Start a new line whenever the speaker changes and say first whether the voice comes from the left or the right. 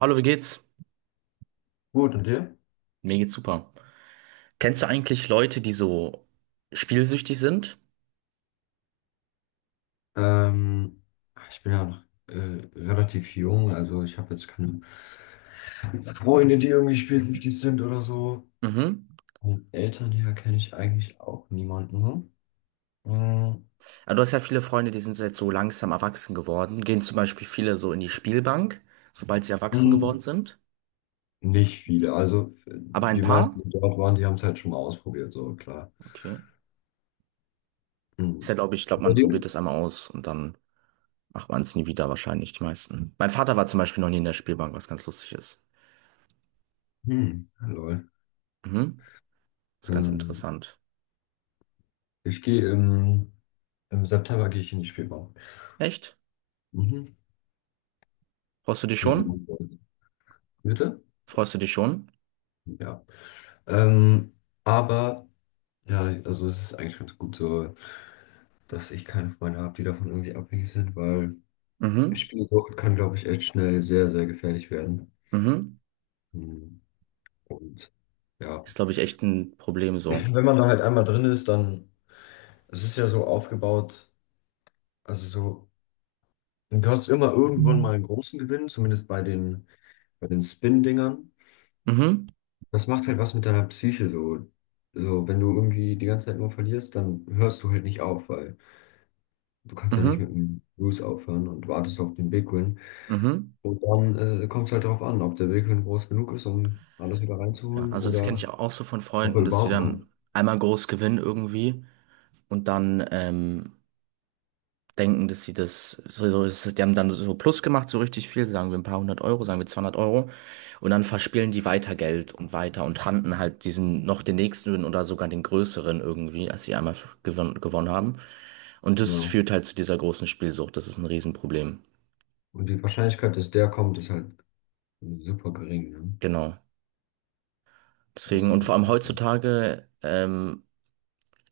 right: Hallo, wie geht's?
left: Gut, und dir?
right: Mir geht's super. Kennst du eigentlich Leute, die so spielsüchtig sind?
left: Ähm, ich bin ja noch äh, relativ jung, also ich habe jetzt keine Freunde, die irgendwie spielsüchtig sind oder so.
right: Mhm.
left: Und Eltern her kenne ich eigentlich auch niemanden. Hm,
right: Ja, du hast ja viele Freunde, die sind jetzt so langsam erwachsen geworden. Gehen zum Beispiel viele so in die Spielbank, sobald sie erwachsen
left: hm.
right: geworden sind.
left: Nicht viele. Also
right: Aber ein
left: die meisten,
right: paar?
left: die dort waren, die haben es halt schon mal ausprobiert, so klar.
right: Okay. Ist
left: Hm.
right: ja, glaube ich,
left: Bei
right: man probiert
left: dir?
right: es einmal aus und dann macht man es nie wieder, wahrscheinlich die meisten. Mein Vater war zum Beispiel noch nie in der Spielbank, was ganz lustig ist.
left: Hm, lol.
right: Mhm. Ist ganz
left: Ähm,
right: interessant.
left: ich gehe im, im September gehe ich in die Spielbahn.
right: Echt?
left: Mhm.
right: Freust du dich
left: Mit
right: schon?
left: meinen Freunden. Bitte?
right: Freust du dich schon?
left: Ja. Ähm, aber. Ja, also es ist eigentlich ganz gut so, dass ich keine Freunde habe, die davon irgendwie abhängig sind, weil
right: Mhm.
left: Spielsucht kann, glaube ich, echt schnell sehr, sehr gefährlich werden.
right: Mhm.
left: Hm, Und ja,
right: Ist, glaube ich, echt ein Problem so.
left: wenn man da halt einmal drin ist, dann, es ist ja so aufgebaut, also so, du hast immer irgendwann mal einen großen Gewinn, zumindest bei den Spin-Dingern.
right: Mhm,
left: Das macht halt was mit deiner Psyche so. So, wenn du irgendwie die ganze Zeit nur verlierst, dann hörst du halt nicht auf, weil du kannst ja nicht mit
right: mhm,
left: dem Lose aufhören und wartest auf den Big Win.
right: mhm.
left: Und dann kommt es halt darauf an, ob der Willen groß genug ist, um alles wieder
right: Ja,
left: reinzuholen
right: also das kenne
left: oder
right: ich auch so von
left: ob er
right: Freunden, dass sie
left: überhaupt
right: dann
left: kommt.
right: einmal groß gewinnen irgendwie und dann denken, dass sie das, die haben dann so Plus gemacht, so richtig viel, sagen wir ein paar hundert Euro, sagen wir 200 Euro und dann verspielen die weiter Geld und weiter und handeln halt diesen noch den nächsten oder sogar den größeren irgendwie, als sie einmal gewonnen haben. Und das
left: Genau.
right: führt halt zu dieser großen Spielsucht, das ist ein Riesenproblem.
left: Und die Wahrscheinlichkeit, dass der kommt, ist halt super gering. Ne?
right: Genau.
left: Das ist
right: Deswegen, und
left: halt,
right: vor allem heutzutage,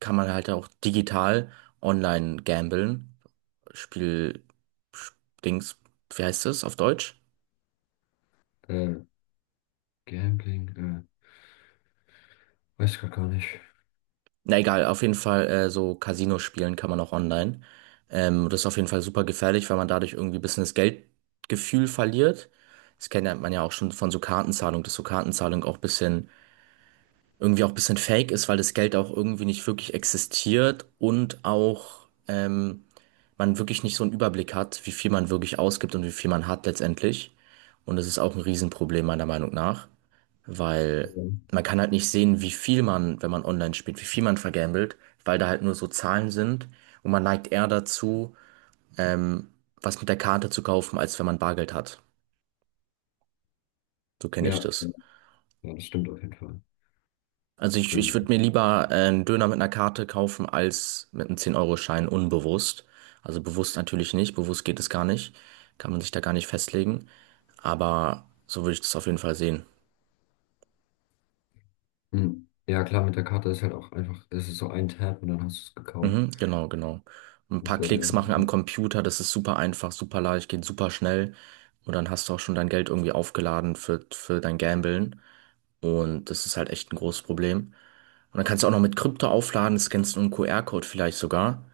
right: kann man halt auch digital online gamblen. Spiel, Sch- Dings, wie heißt es auf Deutsch?
left: äh, Gambling, weiß ich grad gar nicht.
right: Na egal, auf jeden Fall so Casino spielen kann man auch online. Das ist auf jeden Fall super gefährlich, weil man dadurch irgendwie ein bisschen das Geldgefühl verliert. Das kennt ja, man ja auch schon von so Kartenzahlung, dass so Kartenzahlung auch ein bisschen, irgendwie auch ein bisschen fake ist, weil das Geld auch irgendwie nicht wirklich existiert und auch, man wirklich nicht so einen Überblick hat, wie viel man wirklich ausgibt und wie viel man hat letztendlich. Und das ist auch ein Riesenproblem meiner Meinung nach, weil
left: Ja,
right: man kann halt nicht sehen, wie viel man, wenn man online spielt, wie viel man vergambelt, weil da halt nur so Zahlen sind und man neigt eher dazu, ähm, was mit der Karte zu kaufen, als wenn man Bargeld hat. So kenne ich
left: ja,
right: das.
left: ja, das stimmt auf jeden Fall.
right: Also ich würde
left: Ähm,
right: mir lieber einen Döner mit einer Karte kaufen, als mit einem 10-Euro-Schein unbewusst. Also bewusst natürlich nicht, bewusst geht es gar nicht, kann man sich da gar nicht festlegen. Aber so würde ich das auf jeden Fall sehen.
left: mh. Ja, klar, mit der Karte ist halt auch einfach, es ist so ein Tab und dann hast du es gekauft.
right: Mhm, genau, genau. Ein
left: Das
right: paar
left: glaube ich
right: Klicks
left: auch.
right: machen am Computer, das ist super einfach, super leicht, geht super schnell. Und dann hast du auch schon dein Geld irgendwie aufgeladen für dein Gamblen. Und das ist halt echt ein großes Problem. Und dann kannst du auch noch mit Krypto aufladen, scannst einen QR-Code vielleicht sogar,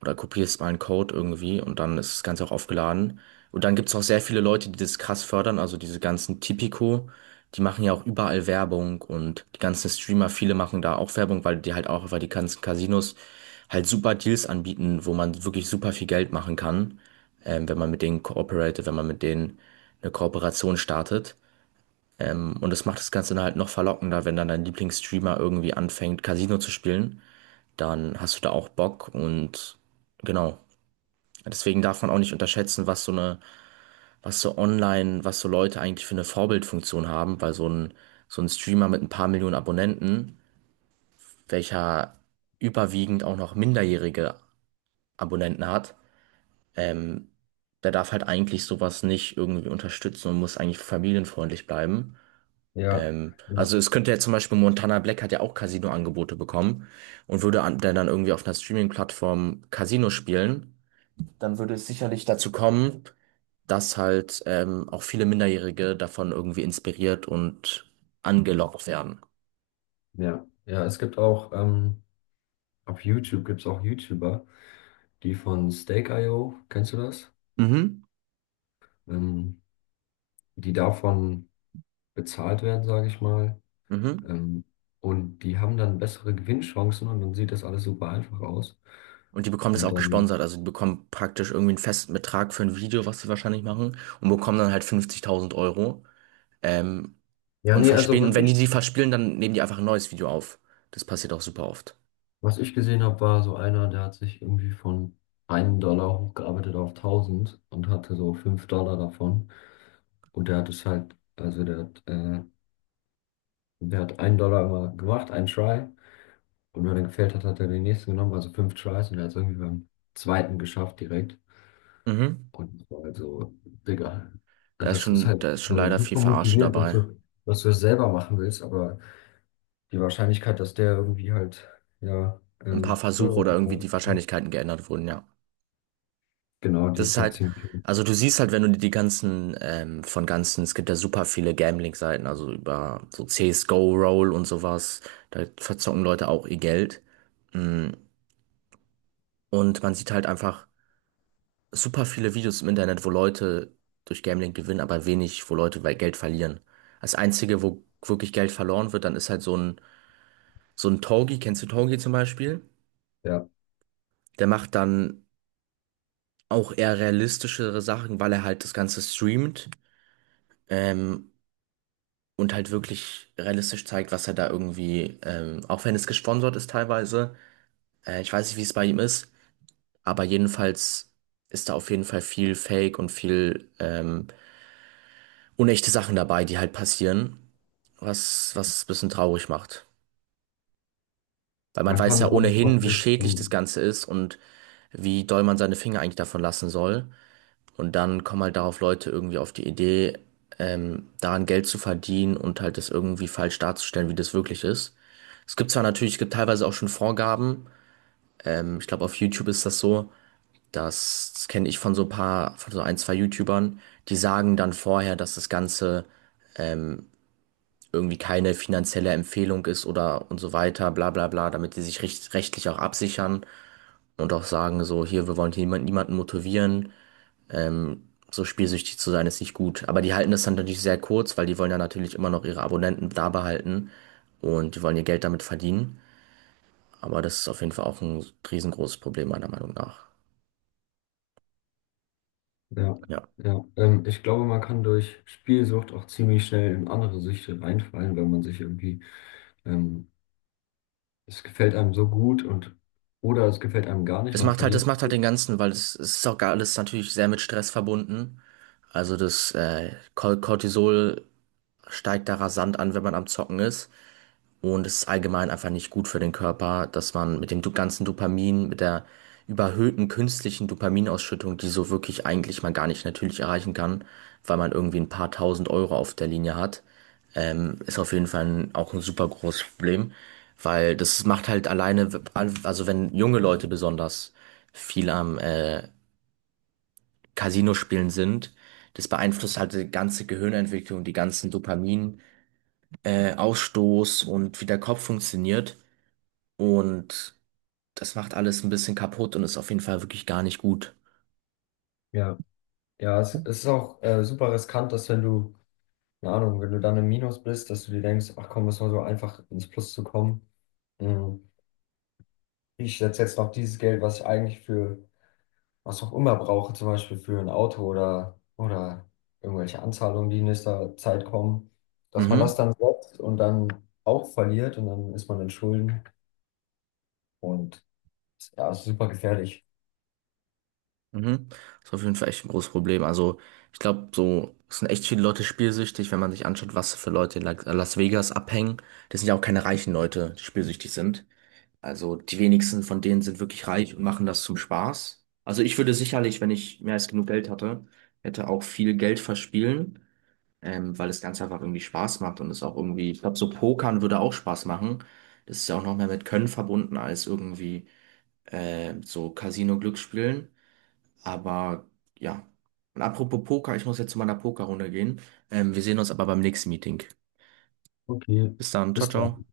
right: oder kopierst mal einen Code irgendwie und dann ist das Ganze auch aufgeladen. Und dann gibt's auch sehr viele Leute, die das krass fördern, also diese ganzen Tipico, die machen ja auch überall Werbung und die ganzen Streamer, viele machen da auch Werbung, weil die halt auch, weil die ganzen Casinos halt super Deals anbieten, wo man wirklich super viel Geld machen kann, wenn man mit denen kooperiert, wenn man mit denen eine Kooperation startet. Und das macht das Ganze dann halt noch verlockender, wenn dann dein Lieblingsstreamer irgendwie anfängt, Casino zu spielen, dann hast du da auch Bock und genau. Deswegen darf man auch nicht unterschätzen, was so eine, was so online, was so Leute eigentlich für eine Vorbildfunktion haben, weil so ein Streamer mit ein paar Millionen Abonnenten, welcher überwiegend auch noch minderjährige Abonnenten hat, ähm, der darf halt eigentlich sowas nicht irgendwie unterstützen und muss eigentlich familienfreundlich bleiben.
left: Ja,
right: Ähm,
left: ja,
right: also es könnte ja zum Beispiel Montana Black hat ja auch Casino-Angebote bekommen und würde an, der dann irgendwie auf einer Streaming-Plattform Casino spielen, dann würde es sicherlich dazu kommen, dass halt auch viele Minderjährige davon irgendwie inspiriert und angelockt werden.
left: ja, ja. Es gibt auch auf YouTube gibt es auch YouTuber, die von Stake.io, kennst du das?
right: Mhm.
left: Ähm, die davon bezahlt werden, sage ich mal.
right: Mhm.
left: Ähm, und die haben dann bessere Gewinnchancen und dann sieht das alles super einfach aus.
right: Und die bekommen das
left: Und
right: auch
left: dann,
right: gesponsert. Also die bekommen praktisch irgendwie einen festen Betrag für ein Video, was sie wahrscheinlich machen, und bekommen dann halt 50.000 Euro. Ähm,
left: ja,
right: und
left: nee, also
right: verspielen.
left: was
right: Und wenn die
left: ich,
right: die verspielen, dann nehmen die einfach ein neues Video auf. Das passiert auch super oft.
left: was ich gesehen habe, war so einer, der hat sich irgendwie von 1 Dollar hochgearbeitet auf 1.000 und hatte so 5 Dollar davon. Und der hat es halt, also der hat 1 Dollar immer gemacht, einen Try. Und wenn er gefällt hat, hat er den nächsten genommen, also fünf Tries und er hat es irgendwie beim zweiten geschafft direkt.
right: Mhm.
left: Und das war halt so, Digga,
right: Da
left: also
right: ist
left: das ist
right: schon,
left: halt
right: da ist schon
left: so
right: leider viel
left: super
right: Verarsche
left: motivierend, dass
right: dabei.
left: du, dass du es selber machen willst, aber die Wahrscheinlichkeit, dass der irgendwie halt, ja,
right: Ein paar Versuche
left: höhere
right: oder irgendwie
left: Bereich
right: die
left: kommt,
right: Wahrscheinlichkeiten geändert wurden, ja.
left: genau, die
right: Das ist
left: ist halt
right: halt,
left: ziemlich hoch.
right: also du siehst halt, wenn du dir die ganzen, von ganzen, es gibt ja super viele Gambling-Seiten, also über so CSGO, Roll und sowas, da verzocken Leute auch ihr Geld. Mm, Und man sieht halt einfach super viele Videos im Internet, wo Leute durch Gambling gewinnen, aber wenig, wo Leute bei Geld verlieren. Das Einzige, wo wirklich Geld verloren wird, dann ist halt so ein Togi, kennst du Togi zum Beispiel?
left: Ja,
right: Der macht dann auch eher realistischere Sachen, weil er halt das Ganze streamt. Ähm, und halt wirklich realistisch zeigt, was er da irgendwie, auch wenn es gesponsert ist teilweise, ich weiß nicht, wie es bei ihm ist, aber jedenfalls ist da auf jeden Fall viel Fake und viel unechte Sachen dabei, die halt passieren, was es ein bisschen traurig macht. Weil man
left: man
right: weiß
left: kann
right: ja
left: dadurch auch
right: ohnehin, wie
left: nicht,
right: schädlich das Ganze ist und wie doll man seine Finger eigentlich davon lassen soll. Und dann kommen halt darauf Leute irgendwie auf die Idee, daran Geld zu verdienen und halt das irgendwie falsch darzustellen, wie das wirklich ist. Es gibt zwar natürlich, es gibt teilweise auch schon Vorgaben. Ich glaube, auf YouTube ist das so. Das kenne ich von so ein paar, von so ein, zwei YouTubern. Die sagen dann vorher, dass das Ganze irgendwie keine finanzielle Empfehlung ist oder und so weiter, bla bla bla, damit die sich rechtlich auch absichern und auch sagen, so, hier, wir wollen hier niemanden motivieren. So spielsüchtig zu sein ist nicht gut. Aber die halten das dann natürlich sehr kurz, weil die wollen ja natürlich immer noch ihre Abonnenten da behalten und die wollen ihr Geld damit verdienen. Aber das ist auf jeden Fall auch ein riesengroßes Problem, meiner Meinung nach.
left: ja,
right: Ja.
left: ja, ich glaube, man kann durch Spielsucht auch ziemlich schnell in andere Süchte reinfallen, wenn man sich irgendwie ähm, es gefällt einem so gut und oder es gefällt einem gar nicht,
right: Das
left: man
right: macht halt, das
left: verliert.
right: macht halt den Ganzen, weil es ist auch gar alles natürlich sehr mit Stress verbunden. Also das Cortisol steigt da rasant an, wenn man am Zocken ist. Und es ist allgemein einfach nicht gut für den Körper, dass man mit dem ganzen Dopamin, mit der überhöhten künstlichen Dopaminausschüttung, die so wirklich eigentlich man gar nicht natürlich erreichen kann, weil man irgendwie ein paar tausend Euro auf der Linie hat, ist auf jeden Fall auch ein super großes Problem, weil das macht halt alleine, also wenn junge Leute besonders viel am Casino spielen sind, das beeinflusst halt die ganze Gehirnentwicklung, die ganzen Dopamin, Ausstoß und wie der Kopf funktioniert. Und das macht alles ein bisschen kaputt und ist auf jeden Fall wirklich gar nicht gut.
left: Ja, ja, es, ist auch super riskant, dass wenn du, keine Ahnung, wenn du dann im Minus bist, dass du dir denkst, ach komm, es war so einfach ins Plus zu kommen. Mhm. Ich setze jetzt noch dieses Geld, was ich eigentlich für was auch immer brauche, zum Beispiel für ein Auto oder, irgendwelche Anzahlungen, die in nächster Zeit kommen, dass man das
right: Mhm.
left: dann setzt und dann auch verliert und dann ist man in Schulden und ja, es ist super gefährlich.
right: Mhm. Ist auf jeden Fall echt ein großes Problem. Also, ich glaube, so es sind echt viele Leute spielsüchtig, wenn man sich anschaut, was für Leute in Las Vegas abhängen. Das sind ja auch keine reichen Leute, die spielsüchtig sind. Also, die wenigsten von denen sind wirklich reich und machen das zum Spaß. Also, ich würde sicherlich, wenn ich mehr als genug Geld hatte, hätte auch viel Geld verspielen, weil das Ganze einfach irgendwie Spaß macht und es auch irgendwie, ich glaube, so Pokern würde auch Spaß machen. Das ist ja auch noch mehr mit Können verbunden als irgendwie so Casino-Glücksspielen. Aber ja. Und apropos Poker, ich muss jetzt zu meiner Pokerrunde gehen. Wir sehen uns aber beim nächsten Meeting.
left: Okay,
right: Bis dann, ciao,
left: bis dann.
right: ciao.